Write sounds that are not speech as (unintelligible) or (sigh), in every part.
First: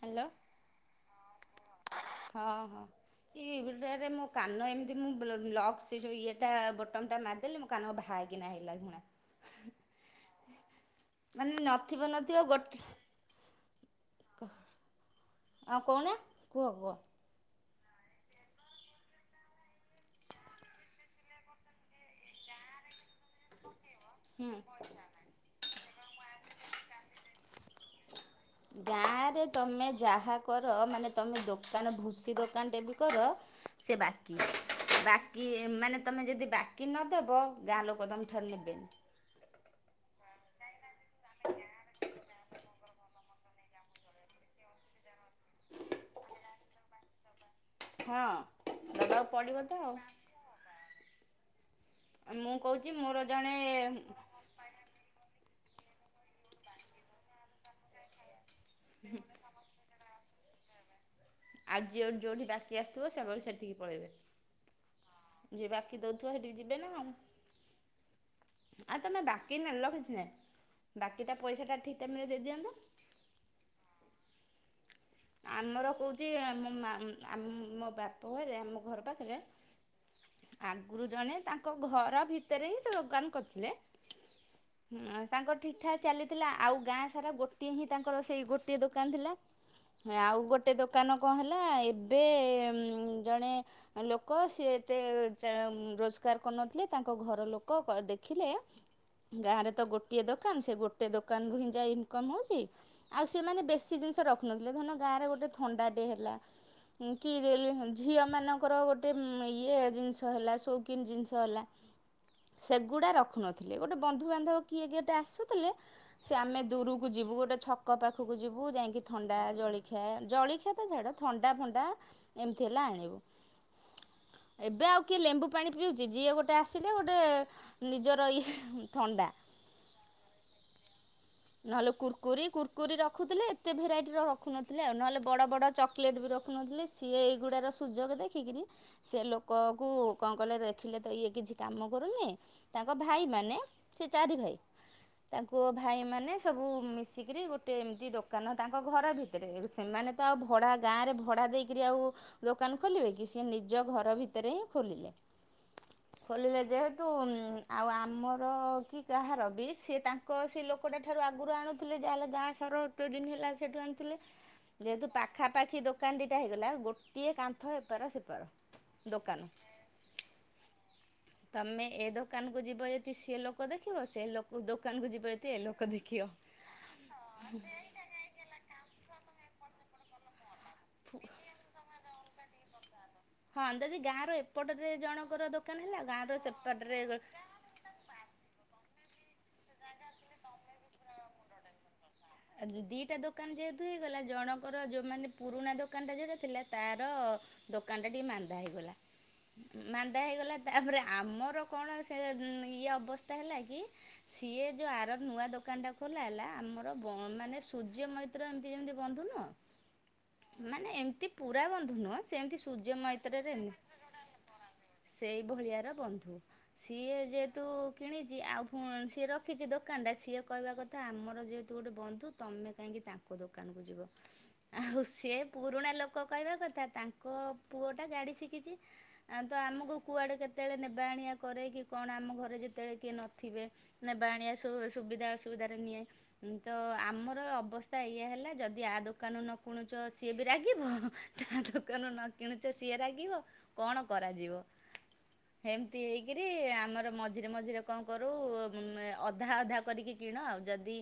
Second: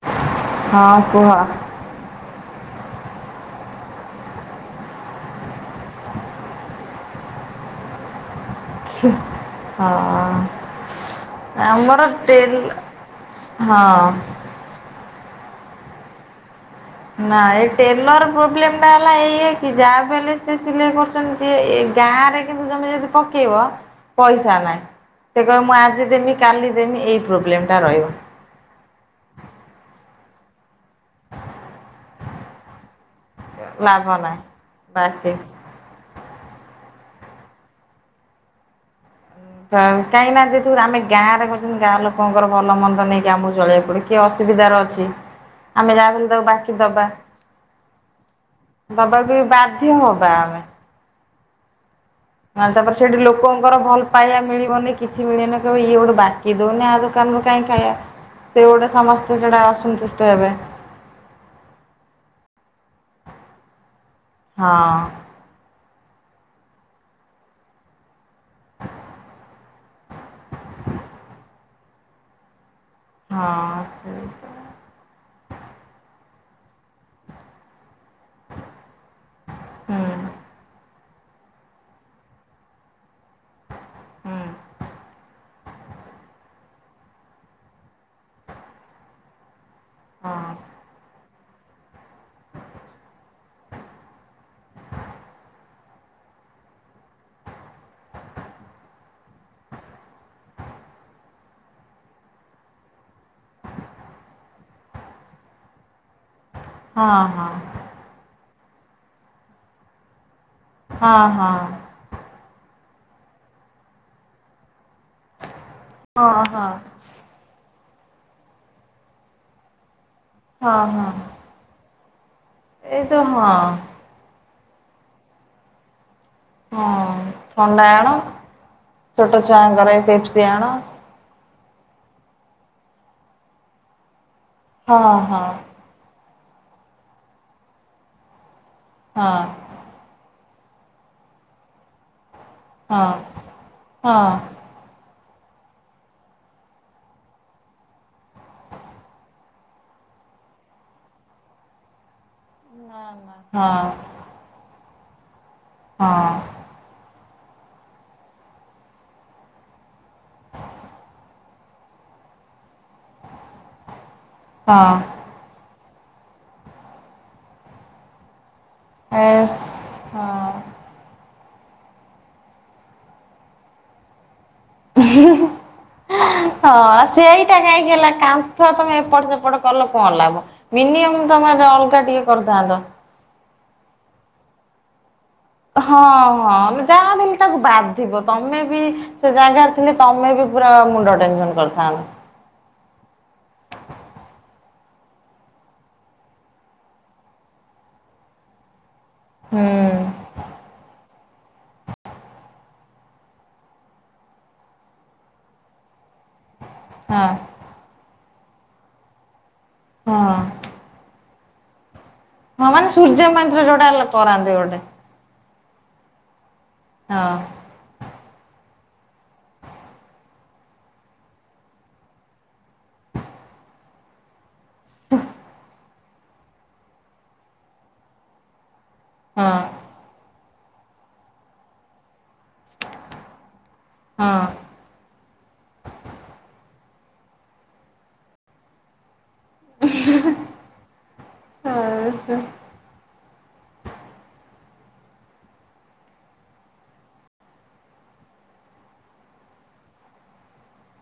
Hello. ହଁ କୁହ। ହଁ ହଁ। ଏ ଭିଡୁଓରେ ମୋ କାନ ଏମିତି ମୁଁ ବ୍ଲ ଲକ୍ ସି ଯୋଉ ଇଏଟା ବଟମ ଟା ମାରିଦେଲି ମୋ କାନ ଭାଏ କିନା ହେଇ ସେ ମାନେ ହଁ ନଥିବ ଆମର ନଥିବ ଟେଲ ଗୋଟେ ହଁ। ଆଉ କହୁନ କୁହ କୁହ। ନା ଏ ଟେଲର ପ୍ରୋବ୍ଲେମ ଟା ହେଲା ଏଇଆ କି ଯାହା କୁ ହେଲେ ସେ ସିଲେଇ କରୁଛନ୍ତି। ହେ ଏ ଗାଁ ରେ କିନ୍ତୁ ତମେ ଯଦି ପକେଇବ ପଇସା ହୁଁ ନାହିଁ ସେ କହିବ ମୁଁ ଆଜି ଦେମି କାଲି ଦେମି ଏଇ ପ୍ରୋବ୍ଲେଟା ରହିବ। ଗାଁରେ ତମେ ଯାହା କର ମାନେ ତମେ ଦୋକାନ ଭୁସି ଦୋକାନଟେ ବି କର ସେ ଲାଭ ବାକି ନାହିଁ ବାକି ମାନେ ତମେ ଯଦି ବାକି ନଦବ ଗାଁ ଲୋକ ତମଠାରୁ ନେବେନି। ହଁ କାହିଁକି ନା ଯେହେତୁର ଆମେ ଗାଁରେ କରୁଛନ୍ତି ଗାଁ ଲୋକଙ୍କର ଭଲ ମନ୍ଦ ନେଇକି ଆମକୁ ଚଳିବାକୁ ପଡିବ। କିଏ ଅସୁବିଧାରେ ଅଛି ଆ ମେ ଯାହା ବି ହେଲେ ତାକୁ ବାକି ଦବା। ହଁ ଦେବାକୁ ଦବାକୁ ବି ପଡ଼ିବ ତ ଆଉ ବାଧ୍ୟ ହବା ଆମେ। ମୁଁ ତାହାଲେ କହୁଛି ତାପରେ ମୋର ସେଠି ଜଣେ ଲୋକଙ୍କର ଭଲ ପାଇବା ମିଳିବନି। କିଛି ମିଳିବନି କହିବେ ଇଏ ଗୋଟେ ବାକି ଦଉନି ଆ ଦୋକାନରୁ କାଇଁ ଖାଇଆ। ସେ ଗୋଡ଼େ ସମସ୍ତେ ସେଡା ଅସନ୍ତୁଷ୍ଟ ହେବେ। ଆଉ ଯିଏ ଯୋଉଠି ବାକି ଆସୁଥିବ ସେମାନେ ସେଠିକି ପଳେଇବେ। ହଁ। ଯିଏ ବାକି ଦଉଥିବ ହେଠିକି ଯିବେ ନା ଆମ୍ ଆର ତମେ ବାକି ନେଲ କିଛି ନାଇଁ ବାକିଟା ପଇସାଟା ଠିକ୍ ଟାଇମିରେ ଦେଇଦିଅନ୍ତ। ହଁ ସେଇଟା। ଆମର କହୁଚି ମୋ ମା ମ୍‌ ଆମ୍ ମୋ ବାପ ଘରେ ଆମ ଘର ପାଖ ରେ ହୁଁ ଆଗରୁ ଜଣେ ତାଙ୍କ ଘର ଭିତରେ ହିଁ ସେ ଦୋକାନ କରିଥିଲେ ହୁଁ ତାଙ୍କର ଠିକ୍‌ ଠାକ୍ ଚାଲିଥିଲା ଆଉ ଗାଁ ସାରା ଗୋଟିଏ ହିଁ ତାଙ୍କର ସେଇ ଗୋଟିଏ ଦୋକାନ ଥିଲା। ହେ ହଁ ଆଉ ଗୋଟେ ଦୋକାନ କଁ ହେଲା ଏବେ ଜଣେ ଲୋକ ସିଏ ଏତେ ରୋଜା ରୋଜଗାର କରୁନଥିଲେ ତାଙ୍କ ଘର ଲୋକ କ ଦେଖିଲେ ଗାଁରେ ତ ଗୋଟିଏ ଦୋକାନ ସେ ଗୋଟେ ଦୋକାନରୁ ହିଁ ଯାଇ ଇନକମ୍ ହଉଚି। ଆଉ ସେମାନେ ବେଶୀ ଜିନିଷ ରଖୁନାହାନ୍ତି। ଲେ ଧନ ଗାଁରେ ଗୋଟେ ଥଣ୍ଡା ଟେ ହେଲା ହଁ କି ହଁ ରେଲ୍‌ ଝିଅ ମାନଙ୍କର ଗୋଟ ଟେ ଇଏ ଜିନିଷ ହେଲା ଶୌକୀନି ହଁ ଜିନିଷ ହଁ ହେଲା ସେଗୁଡା ରଖୁନଥିଲେ ଗୋଟେ ବନ୍ଧୁବାନ୍ଧବ କିଏ ଗେଟେ ଆସୁଥିଲେ ହଁ ସେ ଆମେ ହଁ ଦୂରୁ କୁ ଯିବୁ ଗୋଟେ ଛକ ପାଖକୁ ଯିବୁ ଯାଇଁକି ଥଣ୍ଡା ଜଳିଖିଆ ଜଳିଖିଆ ହଁ ତ ଛାଡ ହଁ ଥନ୍‌ ଥଣ୍ଡା ଫଣ୍ଡା ଏମିତି ହେଲେ ଏଇ ଆଣିବୁ। ତ ହଁ ଏବେ ଆଉ କିଏ ଲେମ୍ବୁ ପାଣି ପିଉଚି ଯିଏ ଗୋଟେ ଟେ ଆସିଲେ ହଁ ଗୋଟେ ଥଣ୍ଡା ଆଣ ନିଜର ଇଏ ଥଣ୍ଡା। ଛୋଟ ଛୁଆଙ୍କର ଏ ପେପ୍ସି ଆଣ ନହେଲେ କୁୁରକୁରୀ କୁରକୁରୀ ରଖୁଥିଲେ ଏତେ ଭେରାଇଟିର ରଖୁନଥିଲେ ଆଉ ହଁ ନହେଲେ ହଁ ବଡ ବଡ ଚକ୍ କ୍ଲେଟେ ବି ରଖୁନଥିଲେ ସିଏ ଏଇଗୁଡ଼ାର ସୁଯୋଗ ଦେଖିକିରି ସେ ହଁ ଲୋକ କୁ କଣ କଲେ ଦେଖିଲେ ତ ଇଏ କିଛି କାମ କରୁନି ତାଙ୍କ ହଁ ଭାଇମାନେ ସେ ହଁ ଚାରି ଭାଇ। ତାଙ୍କୁ ଭାଇ ମାନେ ସବୁ ମିଶିକିରି ଗୋଟେ ଏମିତି ଦୋକାନ ତାଙ୍କ୍ ଙ୍କ ଘର ଭିତରେ ସେମାନେ ତ ଆଉ ଭଡା ଗାଁ ରେ ଭଡା ଦେଇକିରି ଆଉ ଦୋକାନ ନା ଖୋଲିବେ କି ସି ନା ନିଜ ଘର ଭିତରେ ହିଁ ଖୋଲିଲେ ହଁ ହଁ ଖୋଲିଲେ ଯେ ତୁ ଆଉ ଆମର କି କାହାର ବି ସେ ତାଙ୍କ ସେ ଲୋକଟା ଠାରୁ ଆଗରୁ ଆଣୁ ଥିଲେ ଯାହା ହେଲେ ଗାଁ ଠାରୁ ଏତେଦିନି ହେଲା ସେଠୁ ଆଣିଥିଲେ ହଁ ଯେତ ପାଖାପାଖି ଦୋକାନ ଦିଟା ହେଇଗଲା ଗୋଟିଏ କାନ୍ଥ ଏପାର ସେପାର। ଦୋକାନ ଆସ୍ ହଁ। ତମେ ଏ ଦୋକାନକୁୁ ଯିବ ଯଦି ସିଏ ଲୋକ ଦେଖିବ ସେ ଲୋକ କୋ ଦୋକାନ କୁ ଯିବ ଯଦି ଏ ଲୋକ ଦେଖିବ। କି ହେଲା କାମ ଥଅ ତମେ ଏପଟ ସେପଟ କଲ କଣ ଲାଭ ମିନିଅମ ତମେ ଅଲଗା ଟିକେ କରିଥାନ୍ତ। ହଁ ଯଦି ଗାଁ ର ଏପଟରେ ଜଣଙ୍କର ଦୋ ହଁ ହଁ ଯାହା ଭି ହେଲେ ତାକୁ ବାଧିବ ତମେ ବି ସେ ଜାଗାରେ ଥିଲେ ତମେ ବି ପୁରା ମୁଣ୍ଡ ଟେନସନ୍ କରିଥାନ୍ତ। ଦିଇଟା ଦୋକାନ ଯେହେତୁ ହେଇଗଲା ଜଣଙ୍କର ଯେଉଁମାନେ ପୁରୁଣା ଦୋକାନଟା ଯେଉଁଟା ଥିଲା ତାର ଦୋକାନ ଟା ଟିକେ ମାନ୍ଦା ହେଇଗଲା ହୁଁ ମାନ୍ଦା ହେଇଗଲା ତାପରେ ଆମର କଣ ସେ ଇଏ ଅବସ୍ଥା ହେଲା କି ସିଏ ଯୋଉ ଆର ନୂଆ ଦୋକାନ ଟା ଖୋଲା ହେଲା ଆମ ହଁ। ହଁ ବଁ ମାନେ ସୂର୍ଯ୍ୟ ମୈତ୍ର ଏମତି ଯେମତି ବନ୍ଧୁ ନୁହଁ ହଁ ମାନେ ଏମତି ପୁରା ବନ୍ଧୁ ନୁହଁ। ହଁ ମାନେ ସୂର୍ଯ୍ୟ ମଇଁନ୍ତିର ଯୋଉଟା ହେଲେ କରାନ୍ତି ଗୋଟେ। ସେଇଭଳିଆର ବନ୍ଧୁ ସିଏ ହଁ ଯେହେତୁ କିଣିଚି ଆଉ ସିଏ ରଖିଚି ଦୋକାନଟା ସିଏ କହିବା କଥା ଆମର ଯେ ଗୋଟେ ବନ୍ଧୁ ତମେ କାହିଁକି ତାଙ୍କ ଦୋକାନକୁୁ ଯିବ। ଆଉ ସେ ପୁରୁଣା ଲୋକ କହିବା କଥା ତାଙ୍କ ପୁଅ ଟା ଗାଡି ଶିକିଚି ଆଁ ତ ହଁ। ଆମକୁ କୁଆଡ଼େ କେତେବେଳେ ନେବା ଆଣିବା କରେ କି କଣ ଆମ ଘରେ ଯେତେବେଳେ କିଏ ନଥିବେ ନେବା ହଁ ଆଣିଆ ସୋ‌ ସୁବିଧା ଅସୁବିଧାରେ ନିଏ। ତ ଆମର ଅବସ୍ଥା ଏଇଆ ହେଲା ଯଦି ଆ ଦୋକାନରୁ ନ କୁଣୁଚ ସିଏ ବି ରାଗିବ ତା ହଁ ଦୋକାନରୁ ନ କିଣୁଚ ସିଏ ରାଗିବ କଣ କରାଯିବ। ହେମ୍ତି ହେଇକିରି ଆମର ମଝିରେ ମଝିରେ କଣ କରୁ ଅଧା ଅଧା କରିକି କିଣ ଆଉ ଯଦି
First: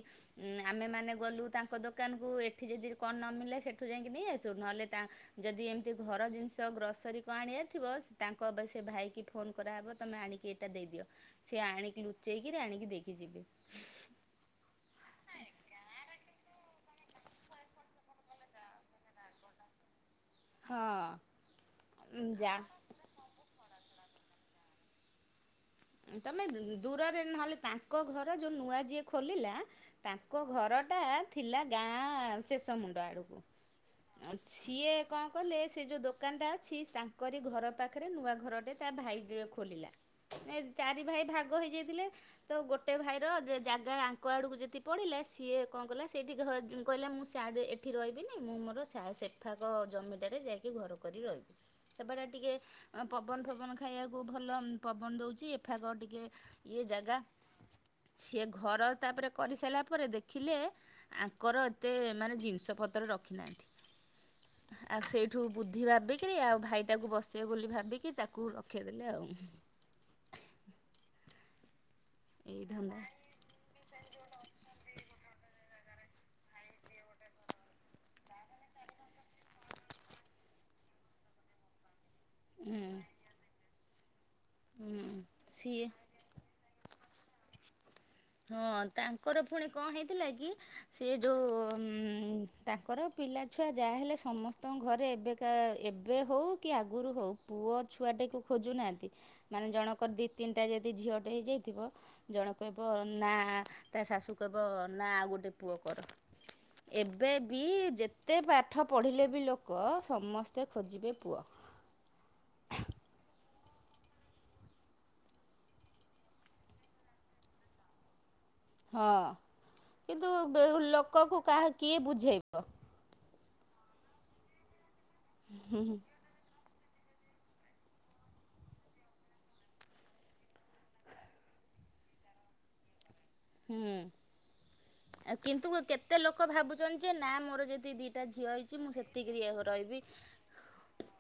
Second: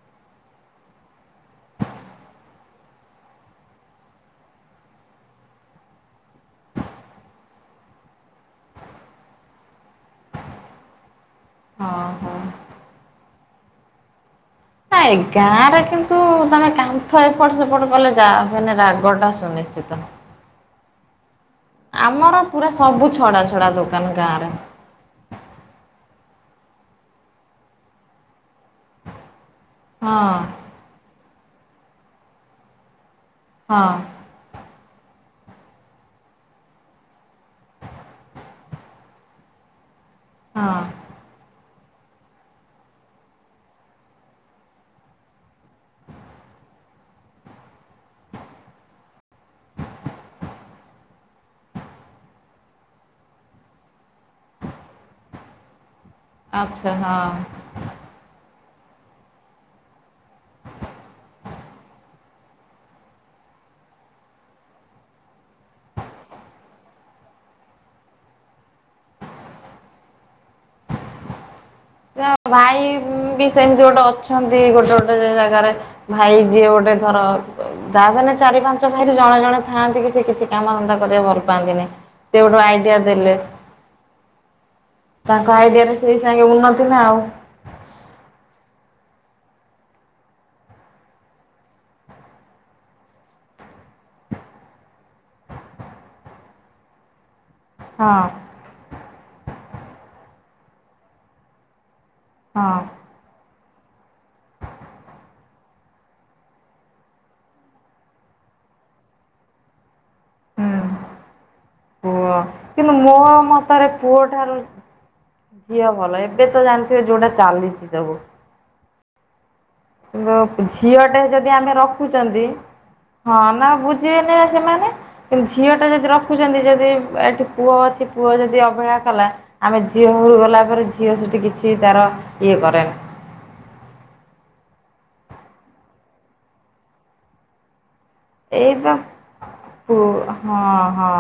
ଆମେମାନେ ଗଲୁ ତାଙ୍କ ଦୋକାନକୁ ଏଠି ଯଦି କଣ ନମିିଳେ ସେଠୁ ଯାଇକି ନେଇ ଆସୁ ନହେଲେ ତା ଯେଦି ଏମ୍ତି ଘର ଜିନିଷ ଗ୍ରସରୀ କ ଆଣିବାର ଥିବ ତାଙ୍କ ଅବା ସେ ଭାଇ କି ଫୋନ କରାହବ ତମେ ଆଣିକି ଏଇଟା ଦେଇଦିଅ ସିଏ ଆଣିକି ହଁ। ଲୁଚେଇକିରି ଆଣିକି ଦେଇକି ଯିବେ। ହାଏ ଗାଁ ରେ କିନ୍ତୁ ତମେ କାଁ ଥା ଏପଟ ସେପଟ କଲେ ଯାହା ହେନେ ରାଗଟା ସୁନିଶ୍ଚିତ। ହଁ। ଆମର ଯା ପୁରା ସବୁ ଛଡା ଛଡା ଦୋକାନ ଗାଁରେ ତମେ ଦୂରରେ ନହେଲେ ତାଙ୍କ ଘର ଯୋଉ ନୂଆ ଯିଏ ଖୋଲିଲା ହଁ ତାଙ୍କ ଘରଟା ଥିଲା ଗାଁ ଆଁ ଶେଷ ମୁଣ୍ଡ ଆଡ଼କୁ ହଁ। ସିଏ କଣ କଲେ ସେ ଯୋଉଁ ଦୋକାନଟା ଅଛି ତାଙ୍କରି ଘର ପାଖରେ ନୂଆ ଘରଟେ ତା ଭାଇ ଖୋଲିଲା ହଁ ଚାରି ଭାଇ ଭାଗ ହେଇଯାଇଥିଲେ। ତ ଗୋଟେ ଭାଇର ଜେ ଜାଗା ଆଙ୍କ ଆଡକୁ ଯେଦି ପଡିଲା ସିଏ କଣ କଲା ସେଠି ଘ କହିଲା ମୁଁ ସିଆଡେ ଏ ଠି ରହିବିନି ମୁଁ ମୋର ସିଆ ସେଫାକ ଜମିଟାରେ ଯାଇକି ଘର କରି ରହିବି। ସେପଟ ଟିକେ ଅ ପବନ ଫବନ ଖାଇବାକୁ ଭଲ ପବନ ଦଉଛି ଏଫାଗ ଟିକେ ଇଏ ଆଚ୍ଛା ଜାଗା। ହଁ ସିଏ ଘର ତାପରେ କରିସାଇଲା ପରେ ଦେଖିଲେ ଆଙ୍କର ଏତେ ମାନେ ଜିନିଷ ପତ୍ର ରଖିନାହାନ୍ତି। ଆଉ ସେଇଠୁ ବୁଦ୍ଧି ଭାବିକିରି ଆଉ ଭାଇଟାକୁ ବସେଇ ବୋଲି ଭାବିକି ତାକୁ ରଖେଇଦେଲେ ଆଉ। ଯ ଏଇ ଭାଇ ଧନ୍ଦା ବି ସେମିତି ଗୋଟେ ଅଛନ୍ତି ଗୋଟେ ଗୋଟେ ଜାଗାରେ। ଭାଇ ଯିଏ ଗୋଟେ ଧର ଦାବିନେ ଚାରି ପାଞ୍ଚ ଭାଇରେ ଜଣେ ଜଣେ ଥାଆନ୍ତି କି ସେ କିଛି କାମ ଧନ୍ଦା କରିବାକୁ ଭଲ ପାଆନ୍ତିନେଇ। ସିଏ ଗୋଟେ ହୁଁ ଆଇଡିଆ ଦେଲେ ହୁଁ ତାଙ୍କ ସିଏ ଆଇଡିଆରେ ସେଇ ସାଙ୍ଗେ ଉନ୍ନ ତି ନା ଆଉ। ହଁ ତାଙ୍କର ପୁଣି କଣ ହେଇଥିଲା କି ସେ ଯୋଉ ଉଁ ତାଙ୍କର ପିଲା ଛୁଆ ଯାହା ହେଲେ ସମସ୍ତଙ୍କ ଘରେ ଏବେକା ଏବେ ହେଉ କି ଆଗରୁ ହେଉ ପୁଅ ହଁ ଛୁଆଟାକୁ ଖୋଜୁନାହାଁନ୍ତି ମାନେ ଜଣଙ୍କର ଦି ତିନିଟା ଯଦି ଝିଅଟେ ହେଇଯାଇଥିବ ଜଣେ ହଁ କହିବ ନା ତା ଶାଶୁ କହବ ନା ଆଉ ଗୋଟେ ପୁଅ କର। ଏବେ ବି ଯେତେ ପାଠ ପଢ଼ିଲେ ବି ଲୋକ ସମସ୍ତେ ହୁଁ ଖୋଜିବେ ପୁଅ। ପୁଅ କିନ୍ତୁ ମୋ ମତରେ ପୁଅ ଠାରୁ ଝିଅ ଭଲ ଏବେ ତ ଜାଣିଥିବେ ଯୋଉଟା ଚାଲିଛି ସବୁ। ହଁ କିନ୍ତୁ ବେହୁ ଝିଅଟେ ଲୋକକୁ ଯଦି କାହା ଆମେ କିଏ ରଖୁଛନ୍ତି ବୁଝେଇବ। ହଁ ନା ବୁଝିବେନି ବା ସେମାନେ କିନ୍ତୁ ଝିଅ ଟା ଯଦି ରଖ ଦେଖୁଛନ୍ତି ଯଦି ଅ ଏଠି ପୁଅ ଅଛି ପୁଅ ଯଦି ଅବହେଳା କଲା ଆମେ ଝିଅ ହରୁ ଗଲା ଧର ଝିଅ ସେଠି କିଛି ତାର ଇଏ କରେ। ହୁଁ ଆ କିନ୍ତୁ କେତେ ଲୋକ ଭାବୁଛନ୍ତି ଯେ ନା ମୋର ଯଦି ଦି ଟା ଝିଅ ହେଇଛି ମୁଁ ଏଇବା ସେତିକି (unintelligible) ପୁ ରହିବି। ହଁ ହଁ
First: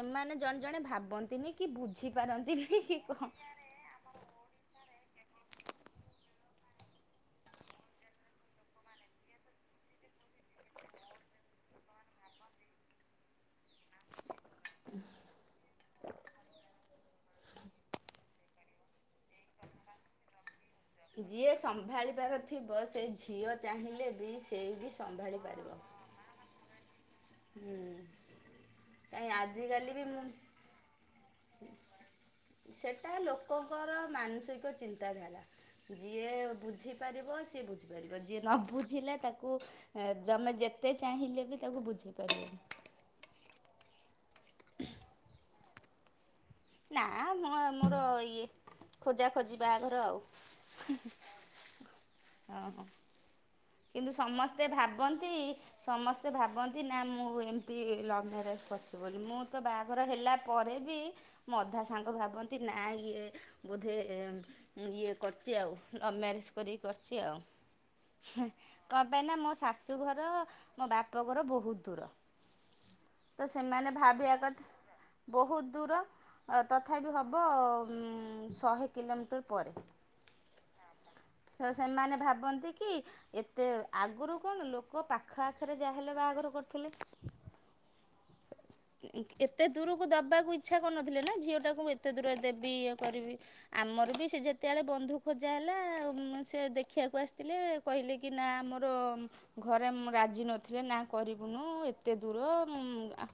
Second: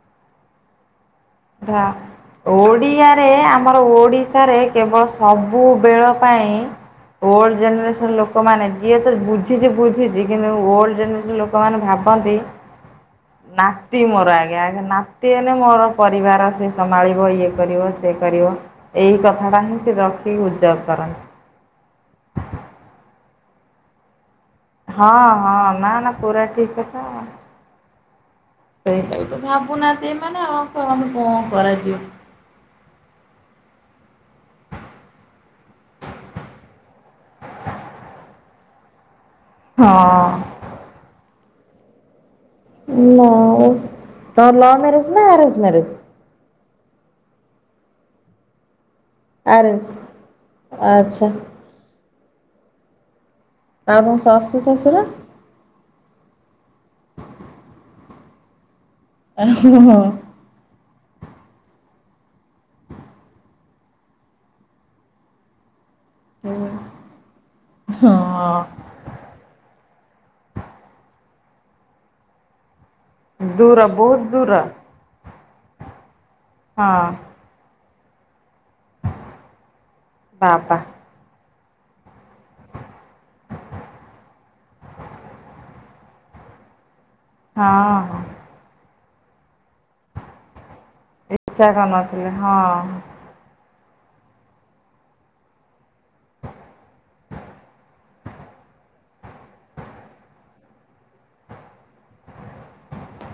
ଏମାନେ ଜଣେ ଜଣେ ଭାବନ୍ତିନି କି ଧା ବୁଝିପାରନ୍ତି ବି କି ଓଡ଼ିଆରେ କଣ। ଆମର ଓଡ଼ିଶାରେ କେବଳ ସବୁବେଳ ପାଇଁ ଓଲ୍ଡ ଜେନେରେସନ୍ ଲୋକମାନେ ଯିଏ ତ ବୁଝିଛି ବୁଝିଛି କିନ୍ତୁ ଓଲ୍ଡ ଜେନେରେସନ୍ ଲୋ କମାନେ ଭାବନ୍ତି ନାତି ମୋର ଆଜ୍ଞା ଆଜ୍ଞା ନାତି ହେଲେ ମୋର ପରିବାର ସେ ସମାଳିବ ଇଏ କରିବ ସେ କରିବ। ଏଇ କଥା ଟା ହିଁ ସେ ରଖିକି ଗୁଜବ କର ଯିଏ ସମ୍ଭାଳିବାର ଥିବ ସେ ଝିଅ ଚାହିଁଲେ ବି ସେଇ ବି ହଁ ସମ୍ଭାଳି ହଁ ପାରିବ। ନା ନା ପୁରା ଠିକ୍ କଥା। ସେଇଟା ବି କାହିଁ ତ ଆଜିକାଲି ବି ଭାବୁନାହାନ୍ତି ମୁଁ ଏମାନେ ଆଉ (unintelligible) କଣ କରାଯିବ? ସେଟା ଲୋକଙ୍କର ମାନସିକ ଚିନ୍ତାଧାରା ଯିଏ ବୁଝି ପାରିବ ସେ ବୁଝି ପାରିବ ଯିଏ ନ ବୁଝିଲା ତାକୁ ଆ ହଁ। ତମେ ଯେ ତେ ଚାହିଁଲେ ବି ତାକୁ ବୁଝେଇ ପାରିବେନି। ତର ଲଭ ମ୍ୟାରେଜ ନା ଆରେଞ୍ଜ ମ୍ୟାରେଜ? ନା ମୁଁ ଆମୋର ଇଏ। ଖୋଜା ଖୋଜିି ଆରେଞ୍ଜ ବାହାଘର ଆଉ ଆଚ୍ଛା ଅ ହଁ। ଆଉ କିନ୍ତୁ ତମ ଶାଶୁ ସମସ୍ତେ ଶ୍ୱଶୁର? ଭାବନ୍ତି ସମସ୍ତେ ଭାବନ୍ତି ନା ମୁଁ ଏମିତି ଲଭ୍ ମ୍ୟାରେଜ୍ କରିଛି ବୋଲି ମୁଁ ତ ବାହାଘର ହେଲା ପରେ ବି ମୋ ଅଧା ସାଙ୍ଗ ଭାବନ୍ତି ନା ଇଏ ବୋଧେ ଏମ୍ ଉଁ ଇଏ କରିଛି ଆଉ। ଲଭ୍ ମ୍ୟାରେଜ୍ କରିକି କରିଛି ଆଉ। ହଁ କଣ ପାଇଁ ନା ମୋ ଶାଶୁଘର ମୋ ବାପ ଘର ବୋହୁତ ଦୂର। ତ ଦୂର ସେମାନେ ବହୁତ ଭାବିବା ଦୂର କଥା ବୋହୁତ ଦୂର ହଁ ତଥାପି ଉଁ ହବ ଶହେ କିଲୋମିଟର ପରେ ବାବା ସ ସେମାନେ ଭାବନ୍ତି କି ଏତେ ଆଗରୁ କଣ ଲୋକ ପାଖ ଆଖରେ ଯାହାହେଲେ ବାହାଘର କରୁଥିଲେ। ହଁ ହଁ। ଏତେ ଦୂରକୁ ଦବାକୁ ଇ ଚ୍ଛା କରୁନଥିଲେ ନା ଇଚ୍ଛା ଝିଅଟାକୁ ମୁଁ ଏତେ କରିନଥିଲେ ଦୂର ଦେବି ହଁ। ଇଏ କରିବି। ଆମର ବି ସେ ଯେତେବେଳେ ବନ୍ଧୁ ଖୋଜା ହେଲା ମୁଁ ସେ ଦେଖିବାକୁ ଆସିଥିଲେ କହିଲେ କି ନା ଆମର ଘରେ ରାଜି ମ୍ ନଥିଲେ ନା କରିବୁନୁ ଏତେ ଦୂର ମୁଁ ଆ।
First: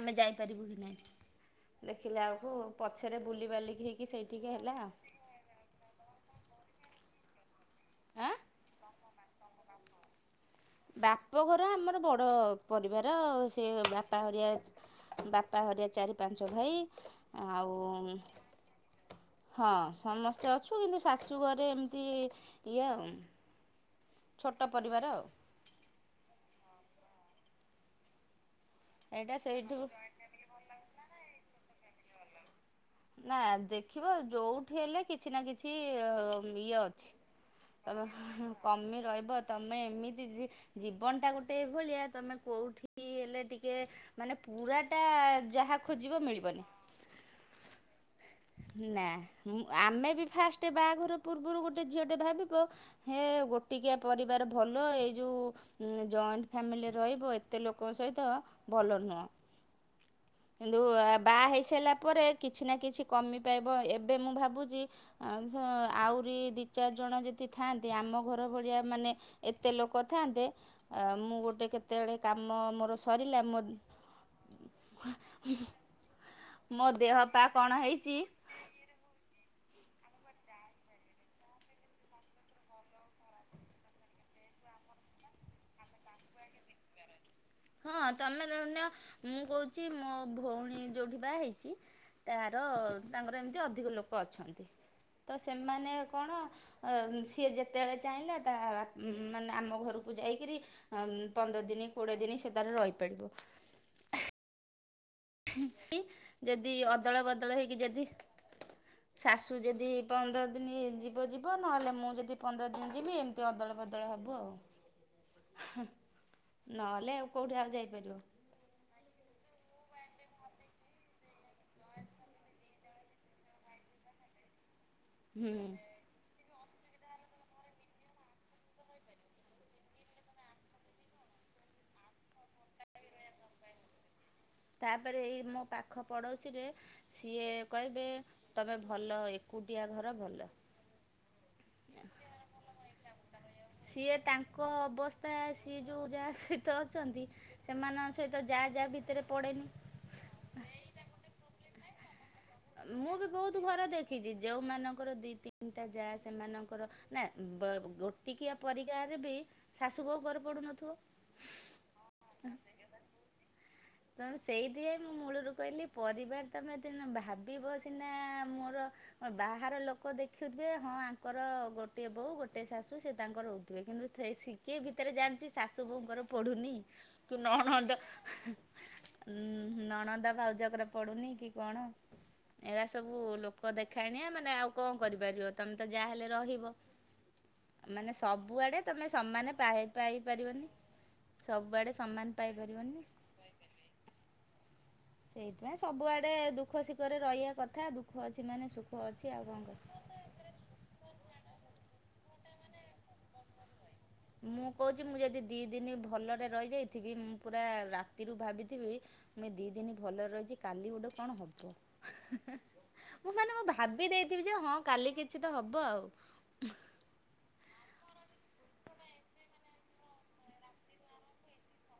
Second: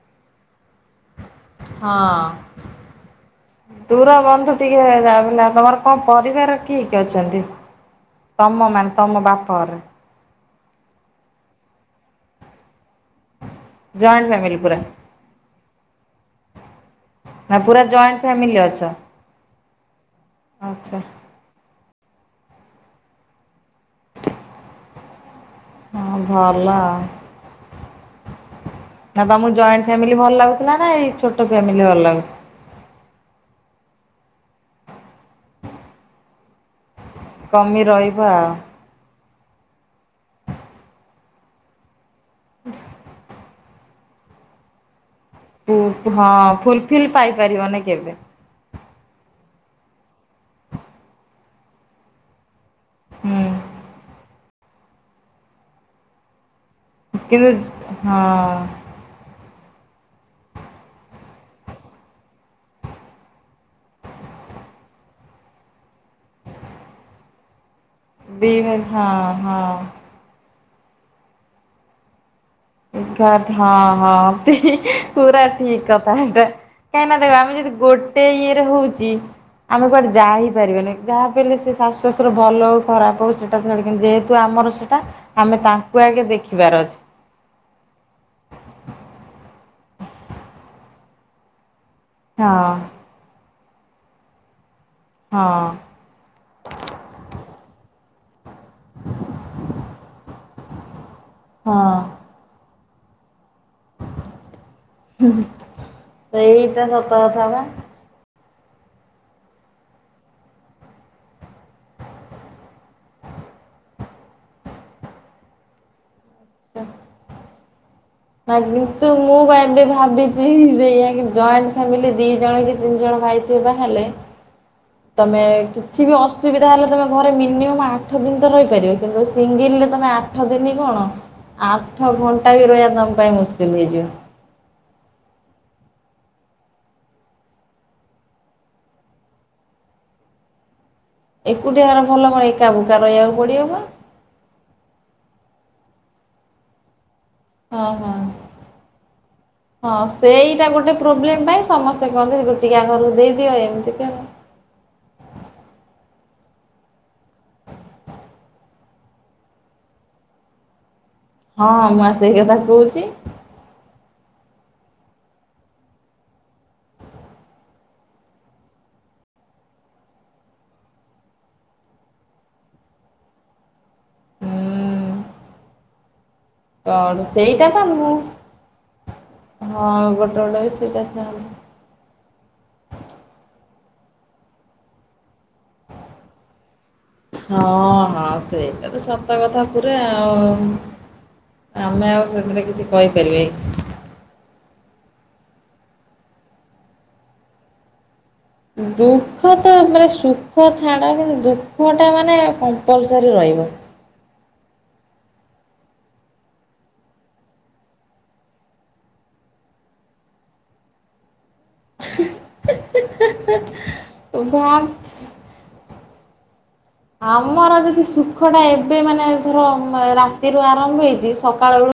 ଆମେ ଯାଇପାରିବୁ କି ନାଇଁ। ହଁ ଦେଖିଲାଉକୁ ପଛରେ ବୁଲିବାଲିକି ହେଇକି ସେଇଠିକି ହେଲା। (unintelligible) ତମ ପରିବାର କିଏ କିଏ ଅଛନ୍ତି ଆଁ। ତମ ମାନେ ତମ ବାପ ଘର? ବାପଘର ଆମର ବଡ଼ ପରିବାର ସେ ବାପା ଜଏଣ୍ଟ ହରିଆ ଫ୍ୟାମିଲି ପୁରା ଚା ବାପା ହରିଆ ଚାରି ପାଞ୍ଚ ଭାଇ। ନା ପୁରା ଆଉ ଜଏଣ୍ଟ ଫ୍ୟାମିଲି ଅଛ? ହଁ ସମସ୍ତେ ଅଛୁ ଆଚ୍ଛା କିନ୍ତୁ ଶାଶୁ ଘରେ ଏମିତି ଇଏ ଆଉ। ଛୋଟ ପରିବାର ଆଉ। ହଁ ଭଲ ନା ଏଇଟା ତମକୁ ସେଇଠୁ ଜଏଣ୍ଟ ଫ୍ୟାମିଲି ଭଲ ଲାଗୁ ଥିଲା ନା ଏଇ ଛୋଟ ଫ୍ୟାମିଲି ଭଲ ଲାଗୁଛି? ନା ଦେଖିବ ଯୋଉଠି ହେଲେ କିଛି ନା କିଛି ଅ ଇଏ ଅଛି। କମି ରହିବ ଆଉ। (unintelligible) କମି ରହିବତ୍। ତମେ ଏମିତି ଜୀ-ଜୀବନ ଟା ଗୋଟେ ଏଇ ଭଳିଆ ତମେ କୋଉଠି ହେଲେ ଟି କେ ମାନେ ପୁରାଟା ଯାହା ପୁପ୍ ଖୋଜିବ ହଁ ମିଳିବନି। ଫୁଲଫିଲ୍ ପାଇପାରିବନି କେବେ। ନା ମୁ ଆମେ ବି ଫାଷ୍ଟ ବାହାଘର ପୂର୍ବରୁ ଗୋଟେ ଝିଅ ଟେ ଭାବୁ ତୁଅ ହେ ହୁଁ। ଗୋଟିକିଆ ପରିବାର ଭଲ ଏଇ ଯୋଉ ଉଁ ଜଏଣ୍ଟ ଫାମିଲି ରହିବ କିନ୍ତୁ ଏତେ ଲୋକ ହଁ ସହିତ ଭଲ ନୁହଁ। କିନ୍ତୁ ବାହା ହେଇସାରିଲା ପରେ କିଛି ନା କିଛି କମି ପାଇବ ଏବେ ମୁଁ ଭାବୁଚି ଆଉସ ଆହୁରି ଦି ଚାରି ଜଣ ଯେ ତି ଥାନ୍ତି ଆମ ଘର ଦି ଭଳିଆ ହଁ ମାନେ ଏତେ ହଁ। ଲୋକ ଥାନ୍ତେ ଆ ମୁଁ ଗୋଟେ କେତେବେଳେ କାମ ମ ଏ କତ୍ ହଁ ହଁ ତି। ପୁରା ଠିକ୍ କଥା ଏଟା ମୋ କାହିଁନା ଦେହ ଦେଖ ପା ଆମେ କଣ ଯଦି ହେଇଛି ଗୋଟେ ଇଏରେ ହଉଛି ଆମେ କୁଆଡେ ଯାହିଇ ପାରିବାନି ଯାହା ହେଲେ ସେ ଶାଶୁ ଶ୍ୱଶୁର ଭଲ ହଉ ଖରାପ ହଉ ସେଠ୍ (unintelligible) ଯେହେତୁ ଆମର ସେଇଟା ଆମେ ତାଙ୍କୁ ଆଗେ ଦେଖିବାର ଅଛି। ହଁ ତମେ ନନ୍ୟ ମୁଁ କହୁଛି ମୋ ଭଉଣୀ ଯୋଉଠି ବା ହେଇଛି ତା ର ହଁ ତାଙ୍କର ଏମିତି ଅଧିକ ଲୋକ ଅଛନ୍ତି ତ ହଁ ସେମାନେ କଣ ଅ ସିଏ ଯେତେବେଳେ ଚାହିଁଲା ତା ମାନେ ଆମ ଘରକୁ ଯାଇକିରି ଆମ୍ ପନ୍ଦର ଦିନି ହଁ କୋଡ଼ିଏ ଦିନି ସେ ତାରେ ରହିପାରିବ। (unintelligible) ଯଦି ସେଇଟା ସତ ଅଦଳ କଥା ବଦଳ ବା। ହେଇକି ଯଦି ଶାଶୁ ଯଦି ପନ୍ଦର ଦିନି ଯିବ ଯିବ ନହେଲେ ମୁଁ ଯଦି ପନ୍ଦର ଦିନ ଯିବି ଏମ୍ ତି ଅଦଳ ବଦଳ ହବୁ ଆଉ ହଁ ନହେଲେ ଆଉ କୋଉଠି ଆଉ ଯାଇପାରିବ। ତା କିନ୍ତୁ ମୁଁ ବା ଏବେ ଭାବିଛି ସେଇଆ କିନ୍ ଜଏଣ୍ଟ ଫାମିଲି ଦି ଜଣ ଲି ତିନି ଜଣ ଭାଇ ଥିବେ ବା ହେଲେ ତମେ ହୁଁ। କିଛି ବି ଅସୁବିଧା ହେଲେ ତୁମେ ଘରେ ମିନିମମ୍ ଆଠ ଦିନ ତ ରହିପାରିବ କିନ୍ତୁ ସିଙ୍ଗିଲ୍ ରେ ତୁମେ ଆଠ ଦିନି କଣ ଆଠ ଘଣ୍ଟା ବି ରହିବା ତମ ପାଇ ମୁସ୍କିଲ୍ ହେଇଯିବ। ତାପରେ ଏଇ ମୋ ପାଖ ପଡ଼ୋଶୀରେ ସିଏ କହିବେ ତମେ ଭଲ ଏକୁଟିଆ ଘର ଭଲ। ଏକୁଟି ହାର ଭଲ କଣ ଏକା ବୋକା ରହିବାକୁ ପଡ଼ିବ ପା। ଇଏ ତାଙ୍କ ଙ୍କ ଅବସ୍ଥା ସିଏ ଯୋଉ ଯାହା ସହିତ ଅଛନ୍ତି। ହଁ ହଁ। ସେମାନଙ୍କ ସହିତ ଯା ଯା ଭିତରେ ପଡ଼େନି। ହଁ ସେଇଟା ଗୋଟେ ପ୍ରୋବ୍ଲେମ ପାଇଁ ସମସ୍ତେ କହନ୍ତି ଗୋଟି କିୟା ଘରୁକୁ ଦେଇଦିଅ ଏମିତି କର। ଯେଉଁମାନଙ୍କର ଦିଇ ତିନିଟା ଯା ସେମାନଙ୍କର ନା ବ ଗୋଟିକିଆ ପରିକାର ବି ଶାଶୁ ବହୁଙ୍କର ପଡୁନଥିବ? ହଁ ମୁଁ ଆ ସେଇ କଥା କହୁଛି। ତ ସେଇଥିପାଇଁ ମୁଁ ମୂଳରୁ କହିଲି ପରିବାର ତମେ ଦିନ ଭାବିବ ସିନା ମୋର ହ ବାହାର ଲୋକ ଦେଖୁଥିବେ ହଁ ଆଙ୍କର ଗୋଟିଏ ବୋଉ ଗୋଟେ ଶାଶୁ ସେ ତାଙ୍କର ରହୁ ଥିଲେ କିନ୍ତୁ ଥେଇ ଶିକେଇ ହୁଁ ଭିତରେ ଜାଣିଛି ଶାଶୁ ବୋଉଙ୍କର ପଢ଼ୁନି। କଣ କି ସେଇଟା ବା ନଣନ୍ଦ ମୁଁ ଉଁ ହଁ ନଣନ୍ଦ ଗୋଟେ ଗୋଟେ ଭାଉଜକର ସେଇଟା ପଡ଼ୁନି କି ଥାନ୍ତି। କଣ। ଏରା ସବୁ ଲୋକ ଦେଖାଣିଆ ମାନେ ଆଉ କଣ କରିପାରିବ ତମେ ତ ଯାହାହେଲେ ରହିବ। ହଁ ମାନେ ହଁ ସବୁଆଡ଼େ ସେଇଟା ତ ତମେ ସତ ସମାନେ କଥା ପାଇ ପୁରା ପାଇପାରିବନି। ଆଉ। ସବୁଆଡେ ଆମେ ଆଉ ସମାନ ସେଥିରେ କିଛି ପାଇପାରିବନି। କହିପାରିବେ ସେଇଥିପାଇଁ ସବୁଆଡେ ଦୁଃଖ ଶିଖରେ ରହିବା କଥା ଦୁଃ ଖ ଅଛି ମାନେ ସୁଖ ଅଛି ଆଉ ଦୁଃଖ କଣ ତ କର ମାନେ ସୁଖ ସୁଖ ଛାଡ଼ ହେ ଦୁଃଖଟା ମାନେ କମ୍ପଲ୍ ସରି ରହିବ। ମୁଁ କହୁଛି ମୁଁ ଯଦି ଦିଇ ଦିନ ଭଲରେ ରହିଯାଇଥିବି ମୁଁ ପୁରା ରାତିରୁ ଭାବିଥିବି ମୁଇଁ ଦି ଦିନ ଭଲରେ ରହିଛି କାଲି ଗୋଟେ କଣ ହବ ମୁଁ ମାନେ ଭା ଭାବି ଦେଇଥିବି ଯେ ଭାବ ହଁ କାଲି କିଛି ତ ହବ ଆଉ। ଆମର ଯଦି ସୁଖ ଟା ଏବେ ମାନେ ଧର ରାତିରୁ ଆରମ୍ଭ ହେଉଛି ସକାଳ ବେଳୁ